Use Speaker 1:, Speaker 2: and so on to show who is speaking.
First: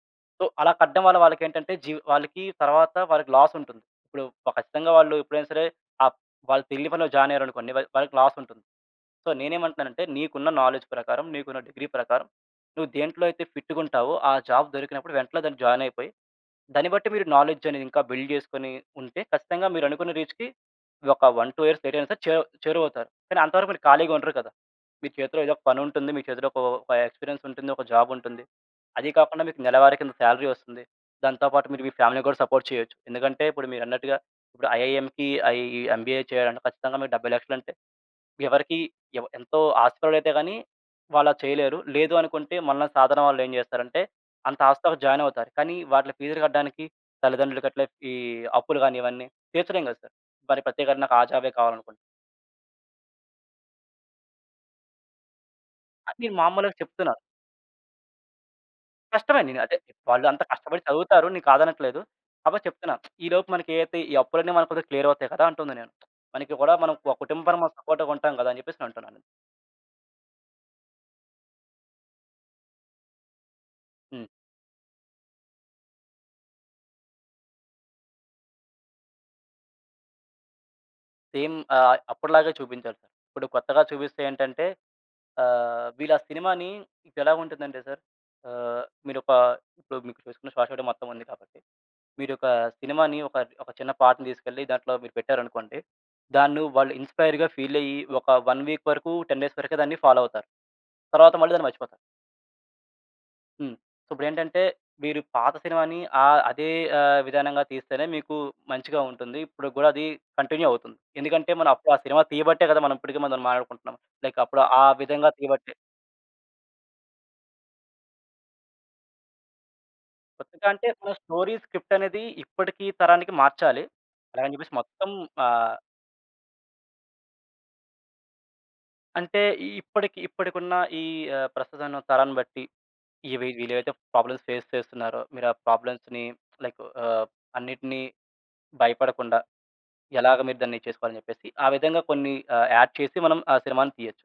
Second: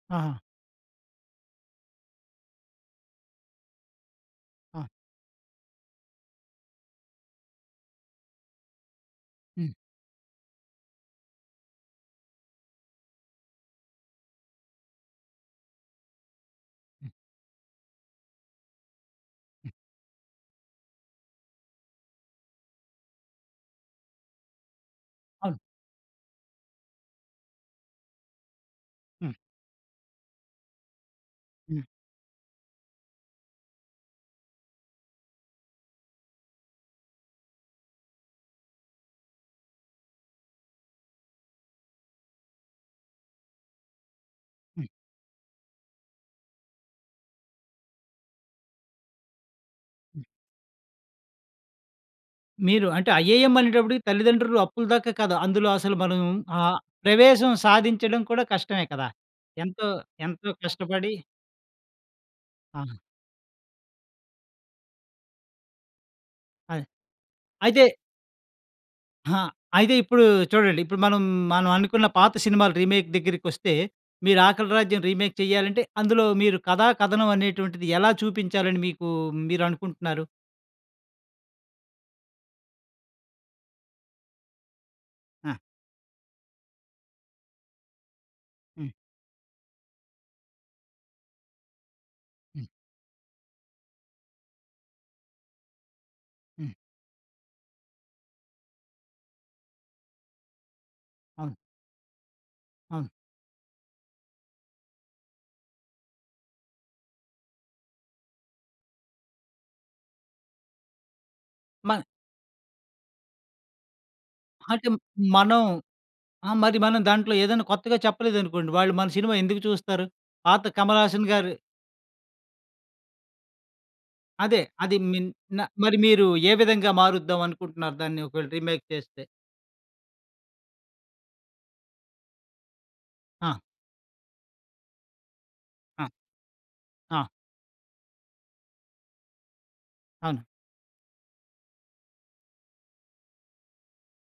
Speaker 1: ఆహా!
Speaker 2: సో, అలా కడ్డం వల్ల వాలకేంటంటే జీ వాళ్ళకి తరువాత వాళ్ళకి లాస్ ఉంటుంది. ఇప్పుడు ప
Speaker 1: ఆ!
Speaker 2: ఖచ్చితంగా వాళ్ళు ఎప్పుడైనా సరే ఆహ్, వాళ్ళు తెలియని పనిలో జాయిన్ అయ్యారనుకోండి వాళ్ వాళ్ళకి లాస్ ఉంటుంది. సో,
Speaker 1: హ్మ్.
Speaker 2: నేనేమంటున్నానంటే, "నీకున్న నాలెడ్జ్ ప్రకారం నీకున్న డిగ్రీ ప్రకారం నువ్వు దేంట్లో అయితే ఫిట్ గుంటావో ఆ జాబ్ దొరికినప్పుడు వెంటనే దాంట్లో జాయిన్ అయిపోయి, దాన్ని బట్టి
Speaker 1: హ్మ్.
Speaker 2: మీరు నాలెడ్జ్ అనేది ఇంకా బిల్డ్ చేసుకొని ఉంటే ఖచ్చితంగా
Speaker 1: హ్మ్.
Speaker 2: మీరనుకున్న రీచ్‌కి ఒక 1, 2 ఇయర్స్ లేట్ అయినా సరే చెవు చేరువవుతారు. కానీ అంతవరకు మీరు ఖాళీగా ఉండరు కదా! మీ చేతిలో ఏదో
Speaker 1: అవును.
Speaker 2: ఒక పనుంటుంది. మీ చేతిలో ఒక వ ఒక ఎక్స్పీరియన్స్ ఉంటుంది. ఒక జాబ్ ఉంటుంది. అదీ
Speaker 1: హ్మ్.
Speaker 2: కాకుండా మీకు నెలవారీ కింద సాలరీ వస్తుంది. దాంతో పాటు
Speaker 1: హ్మ్.
Speaker 2: మీరు మీ ఫ్యామిలీ‌ని కూడా సపోర్ట్ చేయొచ్చు". ఎందుకంటే ఇప్పుడు మీరన్నట్టుగా ఇప్పుడు ఐఐఎం‌కి ఈ ఎంబీఏ చేయాలంటే ఖచ్చితంగా మీకు 70,00,000 అంటే ఎవరికీ ఎవ ఎంతో ఆస్తిపరులైతే గాని వాళ్లది చేయలేరు. లేదు అనుకుంటే మనలా సాధారణ వాళ్ళు ఏం చేస్తారంటే అంత
Speaker 1: హ్మ్.
Speaker 2: హాస్టల్‌లో జాయిన్ అవుతారు. కానీ వాటి ఫీస్‌లు కట్టడానికి తల్లిదండ్రులు గట్ల ఈ అప్పులు గాని ఇవన్నీ తీర్చలేం గదా! సార్.
Speaker 1: హ్మ్.
Speaker 2: మరి ప్రత్యేకరణ నాకు ఆ జాబ్ కావాలనుకోండి.
Speaker 1: మీరు అంటే ఐఏఎం అనేటప్పటికి తల్లిదండ్రులు అప్పులు దాకా కాదు. అందులో అసలు మనం
Speaker 2: అన్ని
Speaker 1: ఆ
Speaker 2: మాములుగా చెప్తున్నారు.
Speaker 1: ప్రవేశం సాధించడం కూడా కష్టమే కదా!
Speaker 2: కష్టమే అండి. నేను అదే
Speaker 1: ఎంతో
Speaker 2: వాళ్ళు అంత
Speaker 1: ఎంతో
Speaker 2: కష్టపడి
Speaker 1: కష్టపడి
Speaker 2: చదువుతారు. నేను కాదనట్లేదు. కాపోతె
Speaker 1: ఆ!
Speaker 2: చెప్తున్నా ఈలోపు మనకి ఏదైతే ఈ అప్పులన్నీ మనకు కొంచెం క్లియర్ అవుతాయి కదా! అంటున్నా నేను. మనకి కూడా
Speaker 1: అదే.
Speaker 2: మనం ఒక కుటుంబ పరమ
Speaker 1: అయితే
Speaker 2: సపోర్ట్‌గా ఉంటాం గదా! అని చెప్పేసి నేను అంటున్నాను.
Speaker 1: ఆహా! అయితే ఇప్పుడు చూడండి ఇప్పుడు మనం మనం అనుకున్న పాత సినిమాలు రీమేక్ దగ్గరికొస్తే
Speaker 2: హ్మ్.
Speaker 1: మీరు 'ఆకలి రాజ్యం' రీమేక్ చేయాలంటే అందులో మీరు కథా, కథనం అనేటువంటిది ఎలా చూపించాలని మీకు మీరు అనుకుంటున్నారు?
Speaker 2: సేమ్. ఆహ్, అప్పటిలాగే చూపించాలి. ఇప్పుడు కొత్తగా చూపిస్తే ఏంటంటే
Speaker 1: ఆ!
Speaker 2: ఆహ్, వీళ్ళా సినిమా‌ని ఇదేలా ఉంటుందంటే సార్ ఆహ్,
Speaker 1: హ్మ్.
Speaker 2: మీరొక ఇప్పుడు మీకు చూసుకున్న శ్వాసడ మొత్తం ఉంది కాబట్టి మీరొక
Speaker 1: హ్మ్.
Speaker 2: సినిమా‌ని ఒక ఒక చిన్న పాటని తీసుకెళ్ళి దాంట్లో మీరు పెట్టారనుకోండి దాన్ని
Speaker 1: హ్మ్.
Speaker 2: వాళ్ళు ఇన్స్పైర్‌గా ఫీల్ అయ్యి ఒక 1 వీక్ వరకు 10 డేస్ వరకే దాన్ని ఫాలో అవుతారు. తరువాత మళ్ళీ
Speaker 1: అవును.
Speaker 2: దాన్ని మర్చిపోతారు.
Speaker 1: అవును.
Speaker 2: హ్మ్. సో, ఇప్పుడేంటంటే మీరు పాత సినిమా‌ని ఆ అదే ఆహ్, విధానంగా తీస్తేనే మీకు మంచిగా ఉంటుంది. ఇప్పడికి గూడా అది కంటిన్యూ అవుతుంది. ఎందుకంటే మనం అప్పుడు ఆ
Speaker 1: మా
Speaker 2: సినిమా తీయబట్టే గదా! మనం ఇప్పటికి మనం మాట్లాడుకుంటున్నాం. లైక్ అప్పుడు ఆ
Speaker 1: అంటే
Speaker 2: విధంగా
Speaker 1: మనం
Speaker 2: తీయబట్టే.
Speaker 1: ఆ! మరి మనం దాంట్లో ఏదైనా కొత్తగా చెప్పలేదనుకోండి. వాళ్ళు మన సినిమా ఎందుకు చూస్తారు? పాత
Speaker 2: కొత్తగా అంటే
Speaker 1: కమల్
Speaker 2: ఆా
Speaker 1: హాసన్ గారు
Speaker 2: స్టోరీ స్క్రిప్ట్ అనేది ఇప్పటికీ తరానికి మార్చాలి. అలాగని
Speaker 1: అదే.
Speaker 2: చెప్పేసి
Speaker 1: అది
Speaker 2: మొత్తం
Speaker 1: మీన్ న
Speaker 2: ఆహ్
Speaker 1: మరి మీరు ఏ విధంగా మారుద్దాం అనుకుంటున్నారు దాన్ని ఒకవేళ రీమేక్ చేస్తే?
Speaker 2: అంటే ఇప్పడికి ఇప్పడికున్న ఈ ఆహ్, ప్రస్తుతం ఉన్న తరాన్ని బట్టి ఇవి
Speaker 1: ఆ!
Speaker 2: వీళ్ళేవైతే ప్రాబ్లమ్స్ ఫేస్ చేస్తున్నారో మీరు ఆ
Speaker 1: ఆ!
Speaker 2: ప్రాబ్లమ్స్‌ని లైక్ ఆహ్,
Speaker 1: ఆ!
Speaker 2: అన్నిటిని భయపడకుండా ఎలాగ
Speaker 1: అవును.
Speaker 2: మీరు దాన్ని చేసుకోవాలి అని చెప్పేసి ఆ విధంగా కొన్ని ఆహ్, యాడ్ చేసి మనం ఆ సినిమా‌ని తీయొచ్చు.